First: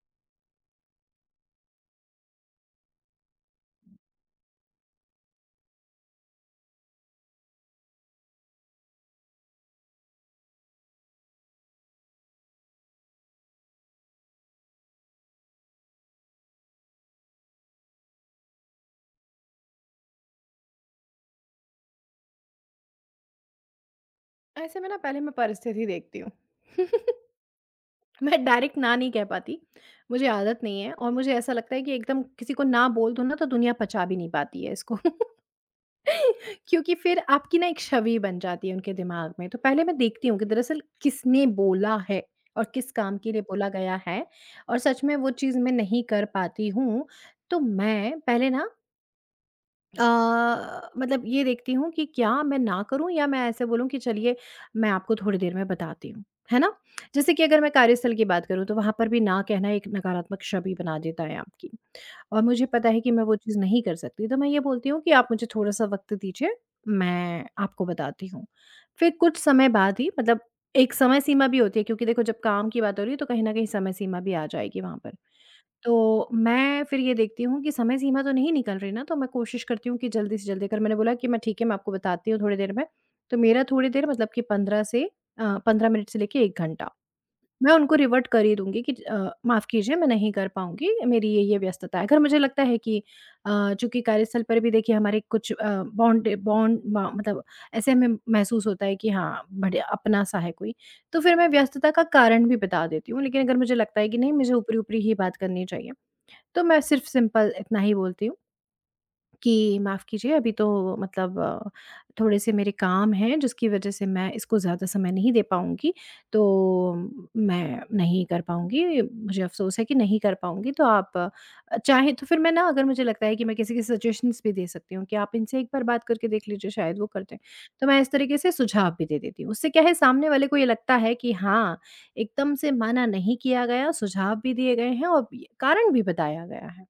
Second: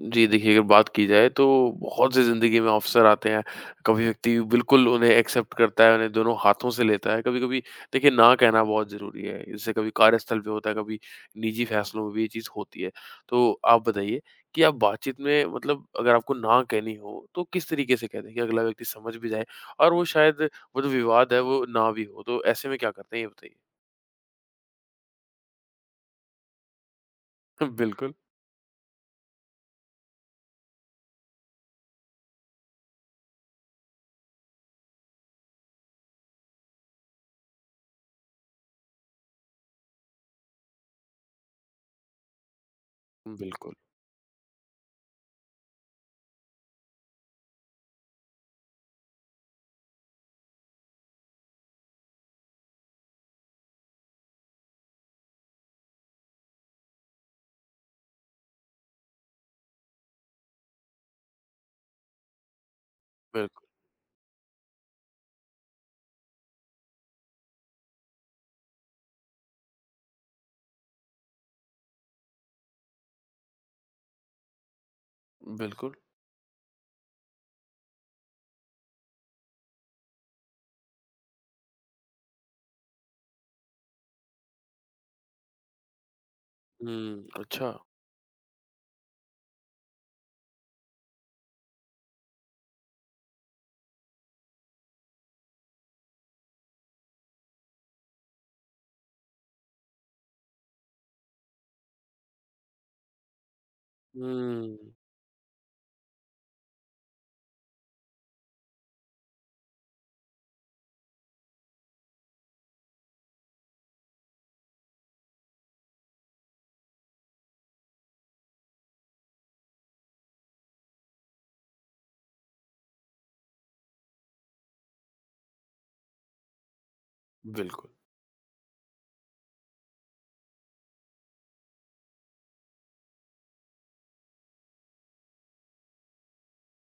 जी, देखिए अगर बात की जाए तो बहुत से ज़िंदगी में अवसर आते हैं। कभी व्यक्ति बिल्कुल उन्हें एक्सेप्ट करता है, उन्हें दोनों हाथों से लेता है। कभी-कभी देखिए ना कहना बहुत ज़रूरी है। इससे कभी कार्यस्थल पे होता है, कभी निजी फैसलों में भी ये चीज़ होती है। तो आप बताइए कि आप बातचीत में मतलब अगर आपको ना कहनी हो तो किस तरीके से कह दें कि अगला व्यक्ति समझ भी जाए और वो शायद वो जो विवाद है वो ना भी हो? तो ऐसे में क्या करते हैं ये बताइए? ऐसे में ना पहले मैं परिस्थिति देखती हूँ। बिल्कुल। मैं डायरेक्ट ना नहीं कह पाती, मुझे आदत नहीं है और मुझे ऐसा लगता है कि एकदम किसी को ना बोल दो ना तो दुनिया पचा भी नहीं पाती है इसको। क्योंकि फिर आपकी ना एक छवि बन जाती है उनके दिमाग में। तो पहले मैं देखती हूँ कि दरअसल किसने बोला है और किस काम के लिए बोला बिल्कुल, गया है, और सच में वो चीज़ मैं नहीं कर पाती हूँ, तो मैं पहले ना मतलब ये देखती हूँ कि क्या मैं ना करूँ या मैं ऐसे बोलूँ कि चलिए मैं आपको थोड़ी देर में बताती हूँ, है ना? जैसे कि अगर मैं कार्यस्थल की बात करूँ तो वहाँ पर भी ना कहना एक नकारात्मक छवि बना देता है आपकी, और मुझे पता है कि मैं वो चीज़ बिल्कुल, नहीं कर सकती तो मैं ये बोलती हूँ कि आप मुझे थोड़ा-सा वक़्त दीजिए, मैं आपको बताती हूँ। फिर कुछ समय बाद ही मतलब एक समय सीमा भी होती है, क्योंकि देखो जब काम की बात हो रही है तो कहीं न कहीं समय सीमा भी आ जाएगी वहाँ पर। बिल्कुल। तो मैं फिर ये देखती हूँ कि समय सीमा तो नहीं निकल रही ना, तो मैं कोशिश करती हूँ कि जल्दी से जल्दी, अगर मैंने बोला कि मैं ठीक है, मैं आपको बताती हूँ थोड़ी देर में, तो मेरा थोड़ी देर मतलब कि 15 से 15 मिनट से लेके 1 घंटा। हुँ, अच्छा। मैं उनको रिवर्ट कर ही दूँगी कि माफ़ कीजिए मैं नहीं कर पाऊँगी, मेरी ये व्यस्तता है। अगर मुझे लगता है कि अ, चूँकि कार्यस्थल पर भी देखिए हमारे कुछ बॉन्ड बॉन्ड म मतलब ऐसे हमें महसूस होता है कि हाँ, बढ़िया अपना-सा है कोई, तो फिर मैं व्यस्तता का कारण भी बता देती हूँ। लेकिन अगर मुझे लगता है कि नहीं, मुझे हुँ, ऊपरी-ऊपरी ही बात करनी चाहिए, तो मैं सिर्फ़ सिंपल इतना ही बोलती हूँ कि माफ़ कीजिए अभी तो मतलब थोड़े-से मेरे काम हैं जिसकी वज़ह से मैं इसको ज़्यादा समय नहीं दे पाऊँगी, तो मैं नहीं कर पाऊँगी, मुझे अफ़सोस है कि नहीं कर पाऊँगी। तो आप चाहें तो फिर मैं ना, अगर मुझे लगता है कि मैं किसी की सजेशंस भी दे सकती हूँ कि आप इनसे एक बार बात करके देख लीजिए, शायद वो कर दें। तो बिल्कुल। मैं इस तरीके से सुझाव भी दे देती हूँ, उससे क्या है सामने वाले को ये लगता है कि हाँ, एकदम से मना नहीं किया गया, सुझाव भी दिए गए हैं और कारण भी बताया गया है।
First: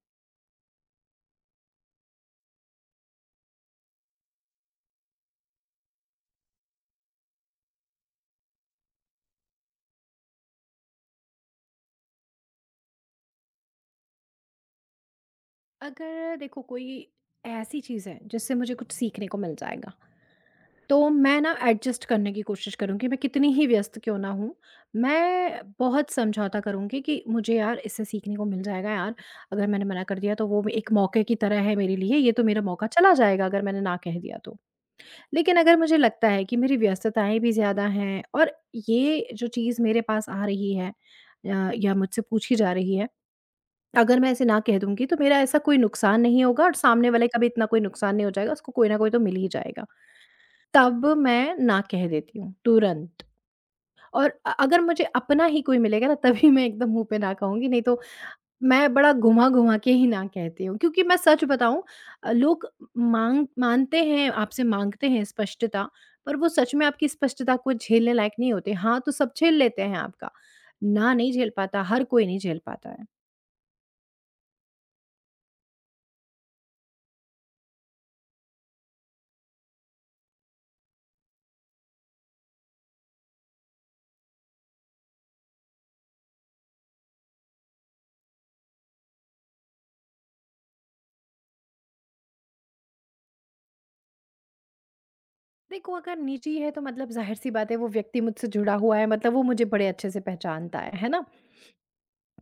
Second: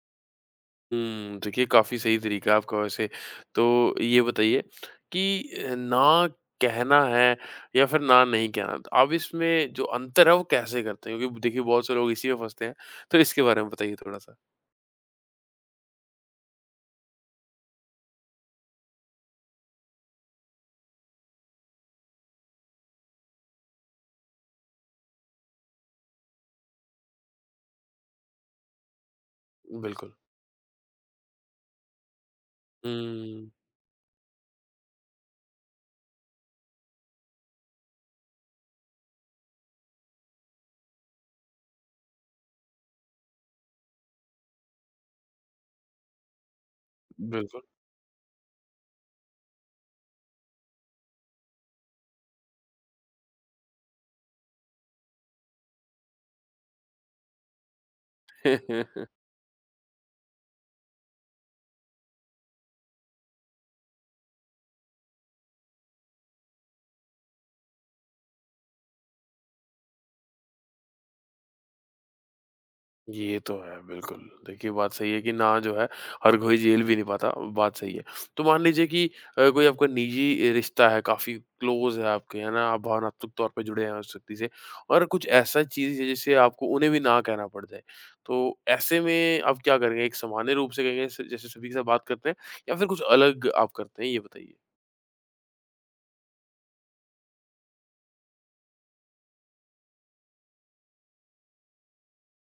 हुँ, देखिए काफ़ी सही तरीका है आपका वैसे। तो ये बताइए कि ना कहना है या फिर ना नहीं कहना, तो आप इसमें जो अंतर है वो कैसे करते हैं? क्योंकि देखिए बहुत से लोग इसी में फँसते हैं, तो इसके बारे में बताइए थोड़ा-सा। अगर देखो कोई ऐसी चीज़ है जिससे मुझे कुछ सीखने को मिल जाएगा, तो मैं ना एडजस्ट करने की कोशिश करूंगी, मैं कितनी ही व्यस्त क्यों ना हूँ। मैं बहुत समझौता करूंगी कि मुझे यार इससे सीखने को मिल जाएगा यार, अगर मैंने मना बिल्कुल। कर दिया तो। वो एक मौके की तरह है मेरे लिए, ये तो मेरा मौका चला जाएगा हुँ, अगर मैंने ना कह दिया तो। लेकिन अगर मुझे लगता है कि मेरी व्यस्तताएं भी ज़्यादा हैं और ये जो चीज़ मेरे पास आ रही है या मुझसे पूछी जा रही है, अगर मैं ऐसे ना कह दूँगी तो मेरा ऐसा कोई नुकसान नहीं होगा और सामने वाले का भी बिल्कुल। इतना कोई नुकसान नहीं हो जाएगा, उसको कोई न कोई तो मिल ही जाएगा। तब मैं ना कह देती हूँ, तुरंत। और अगर मुझे अपना ही कोई मिलेगा ना, तभी मैं एकदम मुँह पे ना कहूँगी, नहीं तो मैं बड़ा घुमा-घुमा के ही ना कहती हूँ। क्योंकि मैं सच बताऊँ, लोग माँग मानते हैं, आपसे माँगते हैं स्पष्टता, पर वो सच में आपकी स्पष्टता को झेलने लायक नहीं होते। हाँ, तो सब झेल लेते हैं आपका, ना नहीं झेल पाता, हर कोई नहीं झेल पाता है। ये तो है, बिल्कुल। देखिए, बात सही है कि ना जो है, हर कोई झेल भी नहीं पाता, बात सही है। तो मान लीजिए कि कोई आपका निजी रिश्ता है, काफ़ी क्लोज़ है आपके, है ना? आप भावनात्मक तौर पे जुड़े हैं उस व्यक्ति से और कुछ ऐसा चीज़ है जिसे आपको उन्हें भी ना कहना पड़ जाए। तो ऐसे में आप क्या करेंगे? एक सामान्य रूप से कहेंगे स जैसे सभी के साथ बात करते हैं या फिर कुछ अलग आप करते हैं, ये बताइए? देखो, अगर निजी है तो मतलब ज़ाहिर-सी बात है, वो व्यक्ति मुझसे जुड़ा हुआ है मतलब वो मुझे बड़े अच्छे से पहचानता है ना?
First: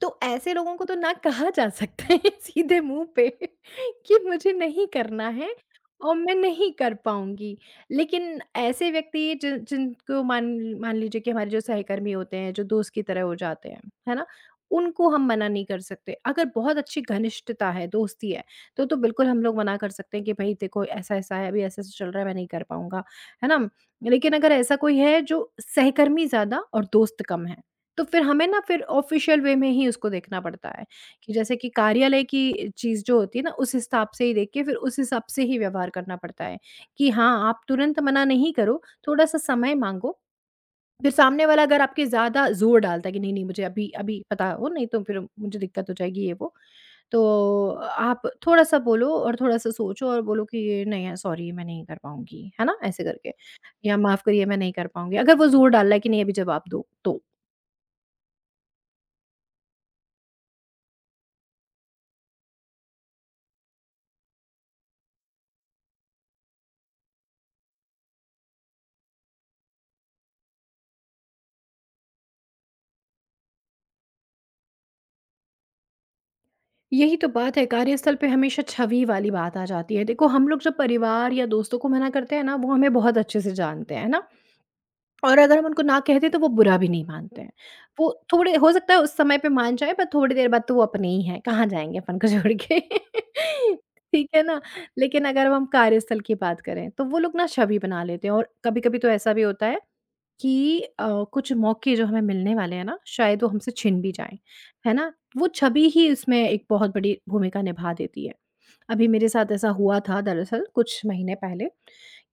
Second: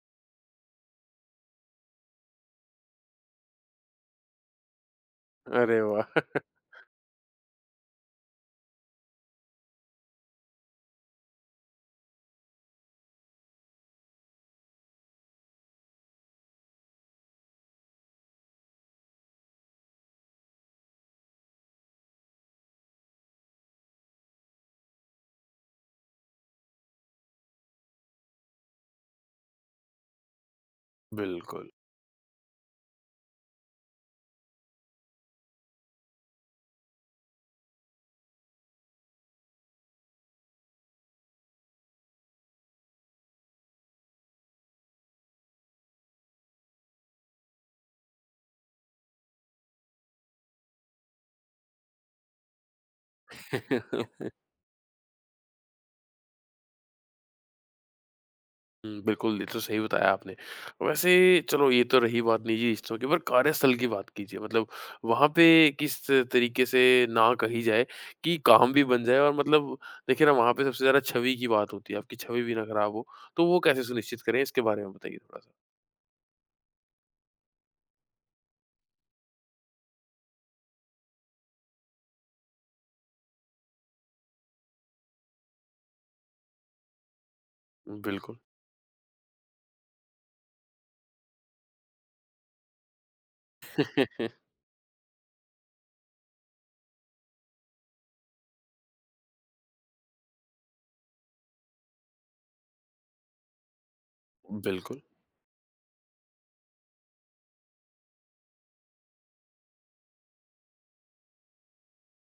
तो ऐसे लोगों को तो ना कहा जा सकता है सीधे मुँह पे, कि मुझे नहीं करना है अरे वाह! और मैं नहीं कर पाऊँगी। लेकिन ऐसे व्यक्ति जिनको मान मान लीजिए कि हमारे जो सहकर्मी होते हैं, जो दोस्त की तरह हो जाते हैं, है ना? उनको हम मना नहीं कर सकते। अगर बहुत अच्छी घनिष्ठता है, दोस्ती है, तो बिल्कुल हम लोग मना कर सकते हैं कि भई देखो ऐसा-ऐसा है, अभी ऐसा-ऐसा चल रहा है, मैं नहीं कर पाऊँगा, है ना? लेकिन अगर ऐसा कोई है जो सहकर्मी ज़्यादा और दोस्त कम है, तो फिर हमें ना फिर ऑफिशियल वे में ही उसको देखना पड़ता है कि जैसे बिल्कुल। कि कार्यालय की चीज़ जो होती है ना, उस हिसाब से ही देख के फिर उस हिसाब से ही व्यवहार करना पड़ता है कि हाँ, आप तुरंत मना नहीं करो, थोड़ा-सा समय माँगो। फिर सामने वाला अगर आपके ज़्यादा ज़ोर डालता है कि नहीं-नहीं मुझे अभी-अभी पता हो, नहीं तो फिर मुझे दिक्कत हो जाएगी ये वो। तो आप थोड़ा-सा बोलो और थोड़ा-सा सोचो और बोलो कि ये नहीं है, सॉरी मैं नहीं कर पाऊँगी, है ना? ऐसे करके, या माफ़ करिए मैं नहीं कर पाऊँगी, अगर वो ज़ोर डाल रहा है कि नहीं अभी जवाब दो, तो। हुँ, बिल्कुल, ये तो सही बताया आपने। वैसे चलो ये तो रही बात निजी रिश्तों की, पर कार्यस्थल की बात कीजिए। मतलब वहाँ पे किस तरीके से ना कही जाए कि काम भी बन जाए और मतलब देखिए ना वहाँ पे सबसे ज़्यादा छवि की बात होती है, आपकी छवि भी ना खराब हो। तो वो कैसे सुनिश्चित करें इसके बारे में बताइए थोड़ा-सा? यही तो बात है, कार्यस्थल पे हमेशा छवि वाली बात आ जाती है। देखो, हम लोग जब परिवार या दोस्तों को मना करते हैं ना, वो हमें बहुत अच्छे से जानते हैं, है ना? और अगर हम उनको ना कह दें तो वो बुरा भी नहीं मानते हैं। वो बिल्कुल। थोड़े हो सकता है उस समय पे मान जाएँ, पर थोड़ी देर बाद तो वो अपने ही हैं, कहाँ जाएँगे अपन को छोड़ के। ठीक है ना? लेकिन अगर हम कार्यस्थल की बात करें तो वो लोग ना छवि बना लेते हैं, और कभी-कभी तो ऐसा भी होता है कि कुछ मौके जो हमें मिलने वाले हैं ना, शायद वो हमसे छिन भी जाएँ, है बिल्कुल। ना? वो छवि ही उसमें एक बहुत बड़ी भूमिका निभा देती है। अभी मेरे साथ ऐसा हुआ था दरअसल कुछ महीने पहले,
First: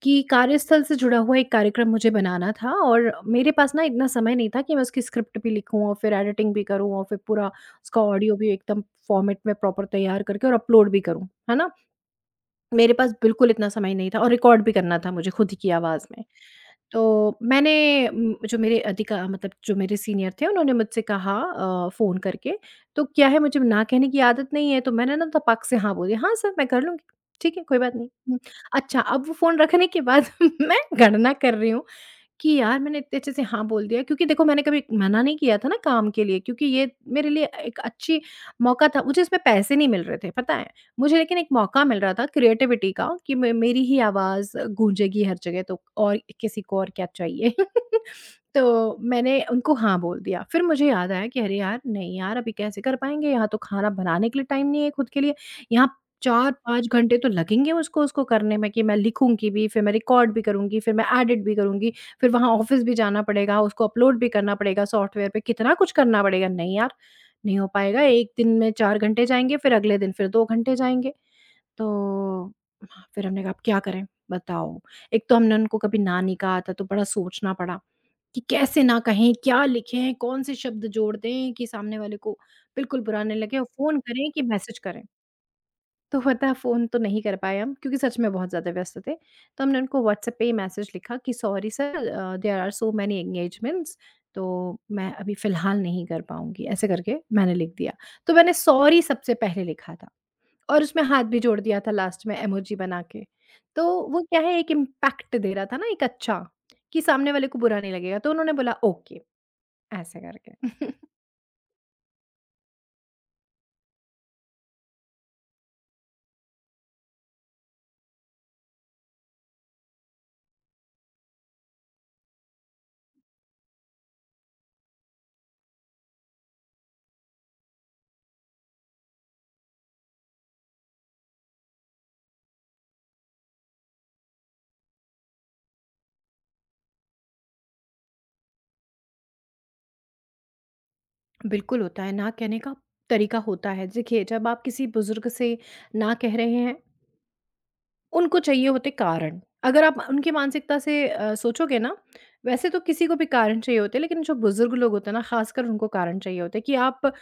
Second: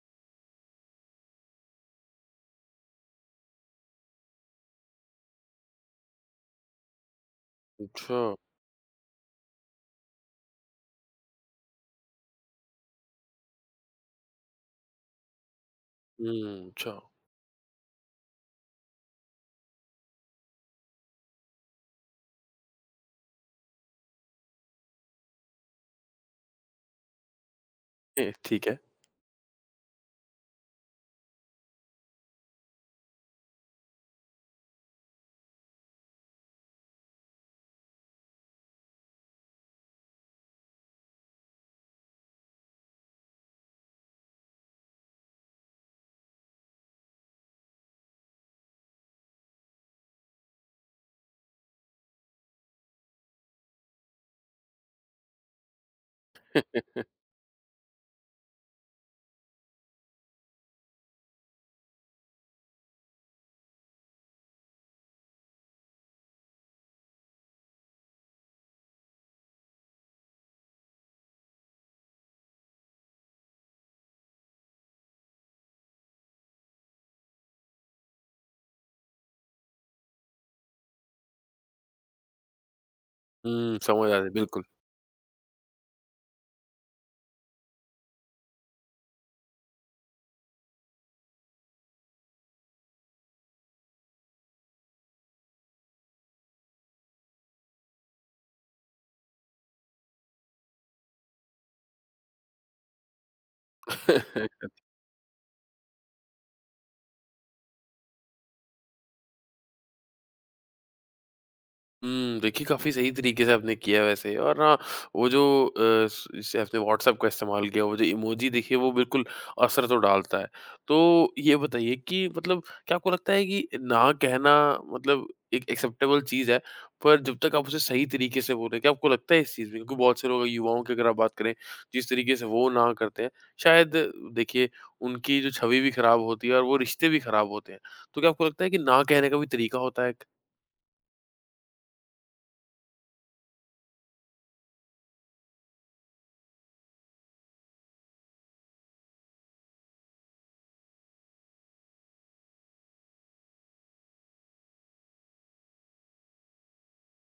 कि कार्यस्थल से जुड़ा हुआ एक कार्यक्रम मुझे बनाना था, और मेरे पास ना इतना समय नहीं था कि मैं उसकी स्क्रिप्ट भी लिखूँ और फिर एडिटिंग भी करूँ और फिर पूरा उसका अच्छा। ऑडियो भी एकदम फॉर्मेट में प्रॉपर तैयार करके और अपलोड भी करूँ, है ना? मेरे पास बिल्कुल इतना समय नहीं था, और रिकॉर्ड भी करना था मुझे खुद की आवाज़ में। हुँ, अच्छा। तो मैंने जो मेरे अधिका मतलब जो मेरे सीनियर थे उन्होंने मुझसे कहा फ़ोन करके, तो क्या है मुझे ना कहने की आदत नहीं है, तो मैंने ना तपाक से हाँ बोली, "हाँ, सर मैं कर लूँगी। ठीक है, कोई बात नहीं।" हुँ, ठीक है। अच्छा। अब वो फ़ोन रखने के बाद मैं गणना कर रही हूँ कि यार मैंने इतने अच्छे से हाँ बोल दिया, क्योंकि देखो मैंने कभी मना नहीं किया था ना काम के लिए, क्योंकि ये मेरे लिए एक अच्छी मौका था। मुझे इसमें पैसे नहीं मिल रहे थे, पता है मुझे, लेकिन एक मौका मिल रहा था क्रिएटिविटी का कि मेरी ही आवाज़ गूंजेगी हर जगह, तो और किसी को और क्या चाहिए। तो मैंने उनको हाँ बोल दिया, फिर मुझे याद आया कि अरे यार नहीं यार अभी कैसे कर पाएंगे, यहाँ तो खाना बनाने के लिए टाइम नहीं है खुद के लिए, यहाँ 4 5 घंटे तो लगेंगे उसको उसको करने में कि मैं लिखूंगी भी फिर मैं रिकॉर्ड भी करूंगी फिर मैं एडिट भी करूंगी, फिर वहाँ ऑफ़िस भी जाना पड़ेगा, उसको अपलोड भी करना पड़ेगा सॉफ्टवेयर पे, कितना कुछ करना पड़ेगा। नहीं यार, नहीं हो पाएगा, 1 दिन में 4 घंटे जाएँगे, फिर अगले दिन फिर 2 घंटे जाएँगे। तो हाँ, फिर हमने कहा अब क्या करें, बताओ? एक तो हमने उनको कभी ना नहीं कहा था, तो बड़ा सोचना पड़ा कि कैसे ना कहें, क्या लिखें, कौन से शब्द जोड़ दें कि सामने वाले को बिल्कुल बुरा नहीं लगे, और हुँ, फ़ोन समझ आ रही करें है, कि बिल्कुल। मैसेज करें? तो पता, फ़ोन तो नहीं कर पाए हम क्योंकि सच में बहुत ज़्यादा व्यस्त थे। तो हमने उनको व्हाट्सएप पे ही मैसेज लिखा कि sorry sir there are so many engagements, तो मैं अभी फ़िलहाल नहीं कर पाऊँगी, ऐसे करके मैंने लिख दिया। तो मैंने सॉरी सबसे पहले लिखा था, और उसमें हाथ भी जोड़ दिया था लास्ट में इमोजी बना के। तो वो क्या है एक इम्पैक्ट दे रहा था ना एक अच्छा, कि सामने वाले को बुरा नहीं लगेगा। तो उन्होंने बोला ओके, ऐसे करके। हुँ, देखिए काफ़ी सही तरीके से आपने किया है वैसे और ना वो जो स जैसे आपने व्हाट्सएप का इस्तेमाल किया, वो जो इमोजी देखिए वो बिल्कुल असर तो डालता है। तो ये बताइए कि मतलब क्या आपको लगता है कि ना कहना मतलब एक एक्सेप्टेबल चीज़ है, पर जब तक आप उसे सही तरीके से बोल रहे हैं, क्या आपको लगता है इस चीज़ में? क्योंकि बहुत से लोग युवाओं की अगर आप बात करें, जिस तरीके से वो ना करते हैं, शायद देखिए उनकी जो छवि भी खराब होती है और वो रिश्ते भी खराब होते हैं। तो क्या आपको लगता है कि ना कहने का भी तरीका होता है एक? बिल्कुल होता है, ना कहने का तरीका होता है। देखिए, जब आप किसी बुज़ुर्ग से ना कह रहे हैं, उनको चाहिए होते कारण। अगर आप उनकी मानसिकता से सोचोगे ना, वैसे तो किसी को भी कारण चाहिए होते हैं, लेकिन जो बुज़ुर्ग लोग होते हैं ना, ख़ासकर उनको कारण चाहिए होते हैं कि आप,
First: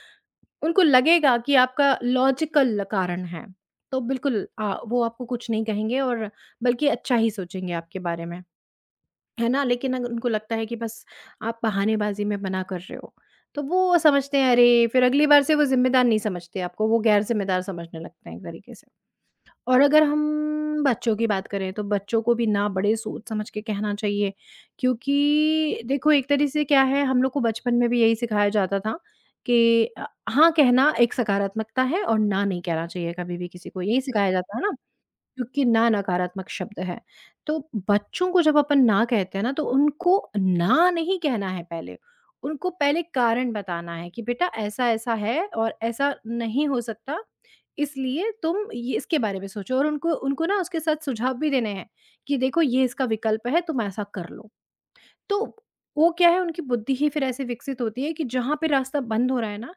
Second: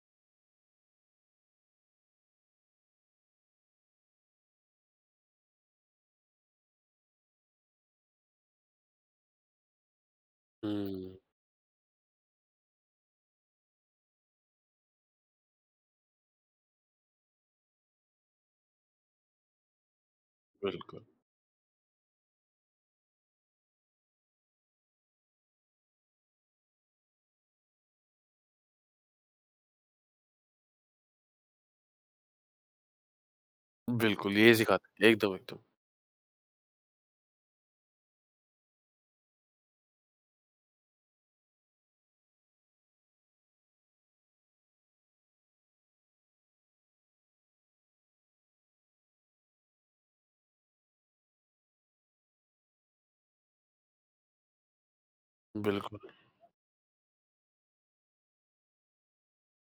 उनको लगेगा कि आपका लॉजिकल कारण है। तो बिल्कुल वो आपको कुछ नहीं कहेंगे और बल्कि अच्छा ही सोचेंगे आपके बारे में, है ना? लेकिन अगर उनको लगता है कि बस हुँ, आप बहानेबाज़ी में मना कर रहे हो, तो वो समझते हैं, अरे! फिर अगली बार से वो ज़िम्मेदार नहीं समझते आपको, वो गैर ज़िम्मेदार समझने लगते हैं एक तरीके से। और अगर हम बिल्कुल। बच्चों की बात करें तो बच्चों को भी ना बड़े सोच समझ के कहना चाहिए, क्योंकि देखो एक तरह से क्या है, हम लोग को बचपन में भी यही सिखाया जाता था कि हाँ कहना एक सकारात्मकता है और ना नहीं कहना चाहिए कभी भी किसी को, यही सिखाया बिल्कुल, यही जाता है ना, सिखाते हैं। एकदम, एकदम। क्योंकि ना नकारात्मक शब्द है। तो बच्चों को जब अपन ना कहते हैं ना, तो उनको ना नहीं कहना है पहले। उनको पहले कारण बताना है कि बेटा ऐसा-ऐसा है और ऐसा नहीं हो सकता, इसलिए तुम ये इसके बारे में सोचो, और उनको उनको ना उसके साथ सुझाव भी देने हैं कि देखो ये इसका विकल्प है, तुम ऐसा कर लो। तो बिल्कुल। वो क्या है, उनकी बुद्धि ही फिर ऐसे विकसित होती है कि जहाँ पे रास्ता बंद हो रहा है ना,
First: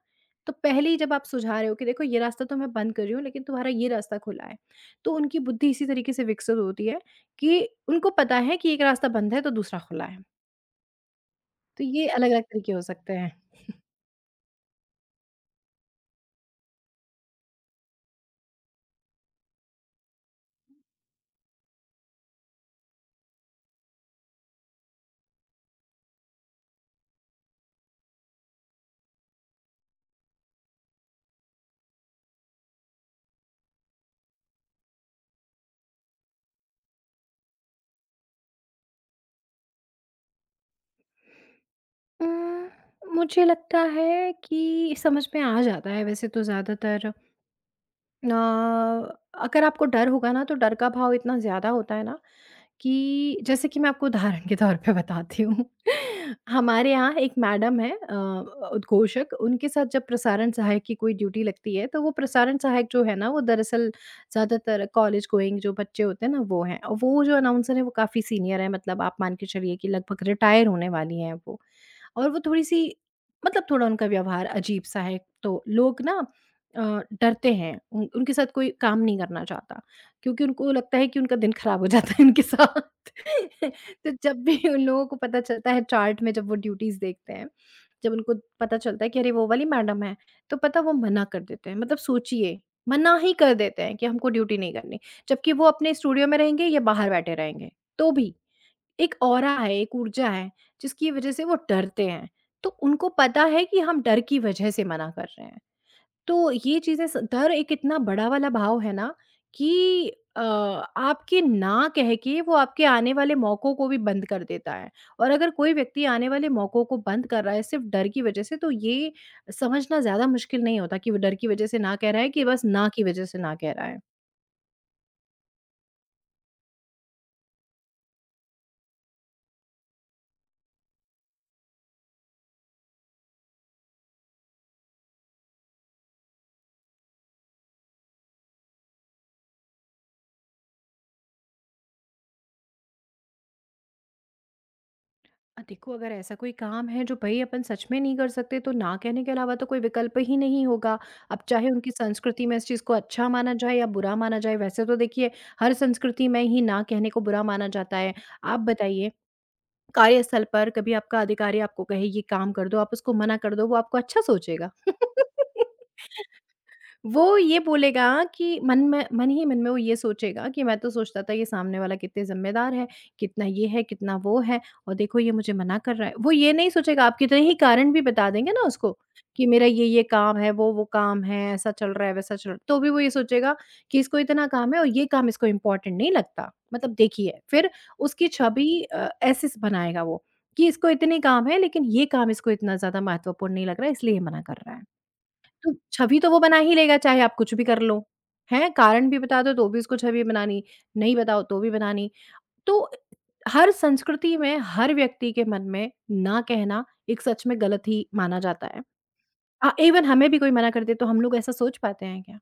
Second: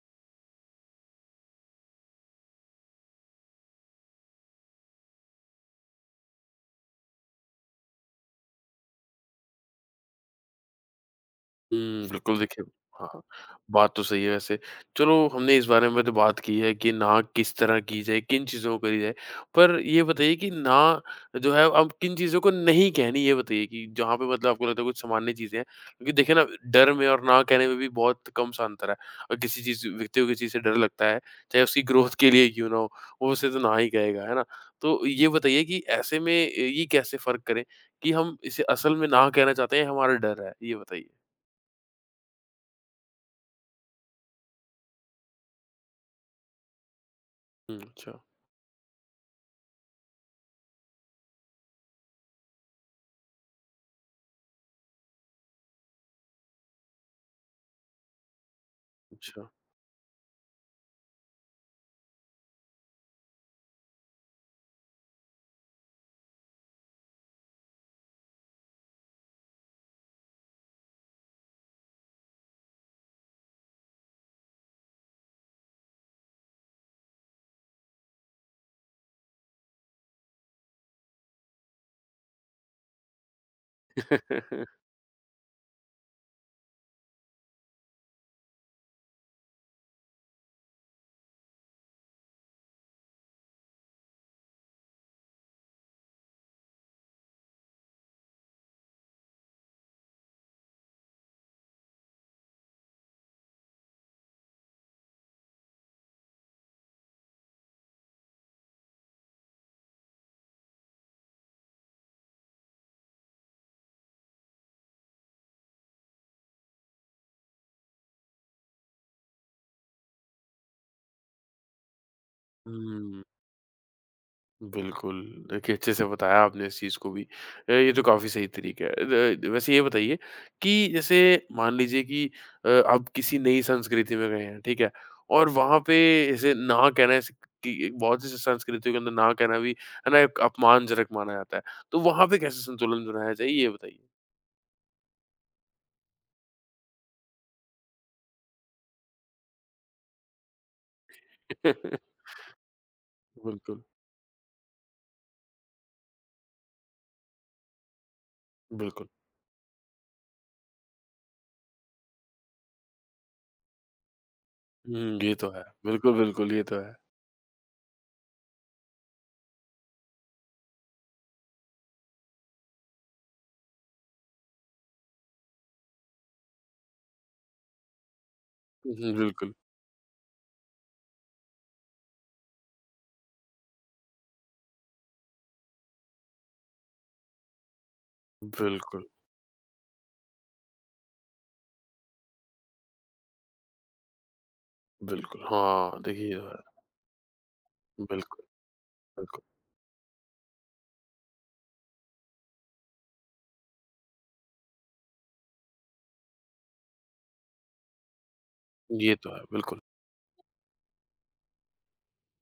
तो पहले ही जब आप सुझा रहे हो कि देखो ये रास्ता तो मैं बंद कर रही हूँ लेकिन तुम्हारा ये रास्ता खुला है, तो उनकी बुद्धि इसी तरीके से विकसित होती है कि उनको पता है कि एक रास्ता बंद है तो दूसरा खुला है। तो हुँ, ये अलग बिल्कुल अलग देखिए तरीके हो हाँ, सकते हाँ, हैं। बात तो सही है वैसे। चलो हमने इस बारे में तो बात की है कि ना किस तरह की जाए, किन चीज़ों को करी जाए। पर ये बताइए कि ना जो है अब किन चीज़ों को नहीं कहनी ये बताइए कि जहाँ पे मतलब आपको लगता है कुछ सामान्य चीज़ें हैं। क्योंकि देखिए ना डर में और ना कहने में भी बहुत कम सा अंतर है। और किसी चीज़ व्यक्ति को किसी चीज़ से डर लगता है, चाहे उसकी ग्रोथ के लिए क्यों ना हो, वो उसे तो ना ही कहेगा, है ना? तो ये बताइए कि ऐसे में ये कैसे फ़र्क करें कि हम इसे असल में ना कहना चाहते हैं, हमारा डर है? ये बताइए। अम्म, मुझे लगता है कि समझ में आ जाता है वैसे तो ज़्यादातर। हुँ, अच्छा, अ, अगर आपको डर होगा ना, तो डर का भाव इतना ज़्यादा होता है ना कि जैसे कि मैं आपको उदाहरण के तौर पे बताती हूँ। हमारे यहाँ एक मैडम हैं उद्घोषक, अच्छा। उनके साथ जब प्रसारण सहायक की कोई ड्यूटी लगती है, तो वो प्रसारण सहायक जो है ना, वो दरअसल ज़्यादातर कॉलेज गोइंग जो बच्चे होते हैं ना, वो हैं। और वो जो अनाउंसर हैं, वो काफ़ी सीनियर हैं, मतलब आप मान के चलिए कि लगभग रिटायर होने वाली हैं वो। और वो थोड़ी-सी, मतलब थोड़ा उनका व्यवहार अजीब-सा है, तो लोग ना अ, डरते हैं, उन उनके साथ कोई काम नहीं करना चाहता। क्योंकि उनको लगता है कि उनका दिन खराब हो जाता है उनके साथ। तो जब भी उन लोगों को पता चलता है, चार्ट में जब वो ड्यूटीज़ देखते हैं, जब उनको पता चलता है कि अरे वो वाली मैडम है, तो पता वो मना कर देते हैं। मतलब सोचिए, मना ही कर देते हैं कि हमको ड्यूटी नहीं करनी। जबकि वो अपने स्टूडियो में रहेंगे या बाहर बैठे रहेंगे, तो भी एक ऑरा है, एक ऊर्जा है, जिसकी वजह से वो डरते हैं। तो उनको पता है कि हम डर की वजह से मना कर रहे हैं। तो ये चीज़ें स डर एक इतना बड़ा वाला भाव है ना कि आपके ना कह के वो आपके आने वाले मौकों को भी बंद कर देता है। और अगर कोई व्यक्ति आने वाले मौकों को बंद कर रहा है सिर्फ़ डर की वज़ह से, तो ये समझना ज़्यादा मुश्किल नहीं होता कि वो डर की वज़ह से ना कह रहा है कि बस ना की हुँ, वज़ह से ना कह रहा है। बिल्कुल। देखिए, अच्छे से बताया आपने इस चीज़ को भी। ये तो काफ़ी सही तरीका है। द वैसे ये बताइए कि जैसे मान लीजिए कि आप किसी नई संस्कृति में गए हैं, ठीक है? और वहाँ पे जैसे ना कहना ऐसे कि एक बहुत सी संस्कृतियों के अंदर ना कहना भी, है ना, एक अपमानजनक माना जाता है। तो वहाँ पे कैसे संतुलन बनाया जाए, ये बताइए? देखो अगर ऐसा कोई काम है जो भई अपन सच में नहीं कर सकते, तो ना कहने के अलावा तो कोई विकल्प ही नहीं होगा। अब चाहे उनकी संस्कृति में इस चीज़ को अच्छा माना जाए बिल्कुल, या बुरा माना जाए, वैसे तो देखिए हर संस्कृति में ही ना कहने को बुरा माना जाता है। आप बिल्कुल। बताइए, कार्यस्थल पर कभी आपका अधिकारी आपको कहे ये काम कर दो, आप उसको मना कर दो, वो आपको अच्छा सोचेगा? हुँ, ये तो है। बिल्कुल, बिल्कुल, ये तो है। वो ये बोलेगा कि मन में, मन ही मन में वो ये सोचेगा कि मैं तो सोचता था ये सामने वाला कितने ज़िम्मेदार है, कितना ये है, कितना वो है, और देखो ये मुझे मना कर रहा है। वो ये नहीं सोचेगा, आप कितने ही कारण भी बता देंगे ना उसको हुँ, कि बिल्कुल, मेरा ये-ये काम है, वो-वो काम है, ऐसा चल रहा है, वैसा चल रहा है। तो भी वो ये सोचेगा कि इसको इतना काम है और ये काम इसको इम्पोर्टेंट नहीं लगता। मतलब देखिए, फिर उसकी छवि बिल्कुल। ऐसे स बनाएगा वो कि इसको इतने काम है लेकिन ये काम इसको इतना ज़्यादा महत्वपूर्ण नहीं लग रहा है, इसलिए ये मना कर रहा है। बिल्कुल, तो हाँ, छवि देखिए तो ये वो बना तो ही लेगा, चाहे आप कुछ भी कर लो, है। बिल्कुल, हैं? कारण भी बिल्कुल। बता दो तो भी उसको छवि बनानी, नहीं बताओ तो भी बनानी। तो हर संस्कृति में, हर व्यक्ति के मन में ना कहना एक सच में गलत ही माना जाता है। ये तो है, बिल्कुल। इवन हमें भी कोई मना कर दे तो हम लोग ऐसा सोच पाते हैं क्या?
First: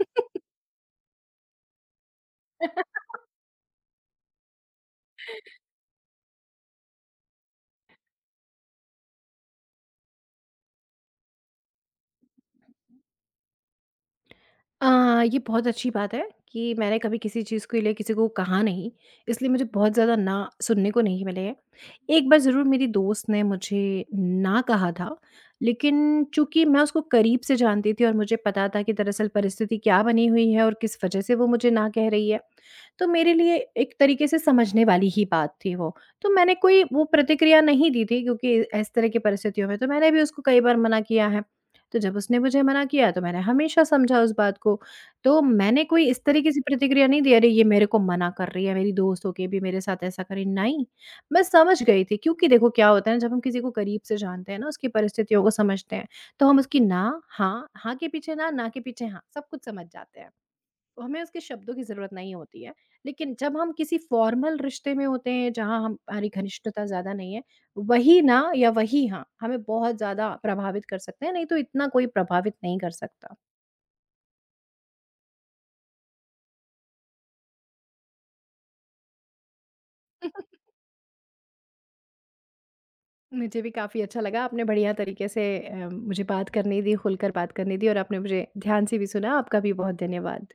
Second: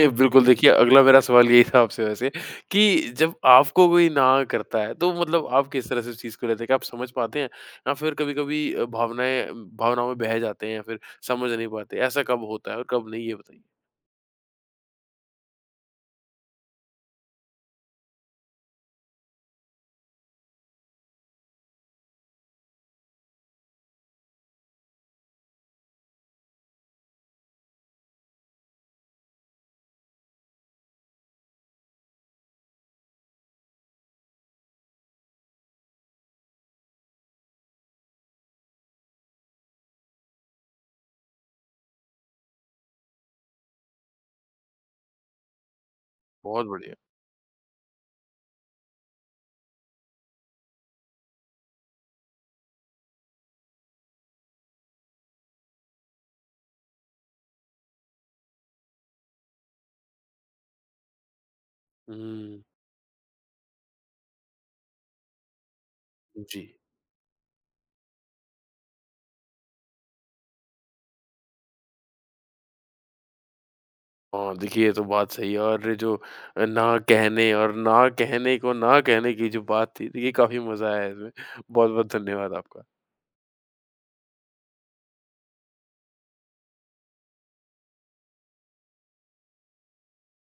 ये बिल्कुल देखिए अगला मेरा सवाल यही था आपसे वैसे कि जब आपको कोई ना करता है तो मतलब आप किस तरह से उस चीज़ को लेते हैं? क्या आप समझ पाते हैं या फिर कभी-कभी भावनाएँ भावनाओं में बह जाते हैं या फिर समझ नहीं पाते? ऐसा कब होता है और कब नहीं ये बताइए? ये बहुत अच्छी बात है कि मैंने कभी किसी चीज़ के लिए किसी को कहा नहीं, इसलिए मुझे बहुत ज़्यादा ना सुनने को नहीं मिले हैं। एक बार ज़रूर मेरी दोस्त ने मुझे ना कहा था, लेकिन चूँकि मैं उसको करीब से जानती थी और मुझे पता था कि दरअसल परिस्थिति क्या बनी हुई है और किस वजह से वो मुझे ना कह रही है। तो मेरे लिए एक तरीके से समझने वाली ही बात थी वो। तो मैंने कोई वो प्रतिक्रिया नहीं दी थी, क्योंकि इस तरह की परिस्थितियों में तो मैंने भी उसको कई बार मना किया है। तो जब उसने मुझे मना किया, तो मैंने हमेशा समझा उस बात को। तो मैंने कोई इस तरीके से बहुत बढ़िया। प्रतिक्रिया नहीं दी, अरे ये मेरे को मना कर रही है, मेरी दोस्त होके भी मेरे साथ ऐसा करे, नहीं। मैं समझ गई थी, क्योंकि देखो क्या होता है ना, जब हम किसी को करीब से जानते हैं ना, उसकी परिस्थितियों को समझते हैं, तो हम उसकी ना, हाँ, हाँ के पीछे ना, ना के पीछे हाँ, सब कुछ समझ जाते हैं। हमें उसके शब्दों की ज़रूरत नहीं हुँ, होती है। लेकिन जब हम किसी फ़ॉर्मल रिश्ते में होते हैं जहाँ हम हमारी जी। घनिष्ठता ज़्यादा नहीं है, वही ना या वही हाँ, हमें बहुत ज़्यादा प्रभावित कर सकते हैं, नहीं तो इतना कोई प्रभावित नहीं कर सकता। हाँ, देखिए ये तो बात सही है और ये जो ना कहने और ना कहने को ना कहने की जो बात थी, देखिए काफ़ी मज़ा आया इसमें। बहुत-बहुत धन्यवाद आपका। मुझे भी काफ़ी अच्छा लगा, आपने बढ़िया तरीके से मुझे बात करने दी, खुलकर बात करने दी और आपने मुझे ध्यान से भी सुना। आपका भी बहुत धन्यवाद।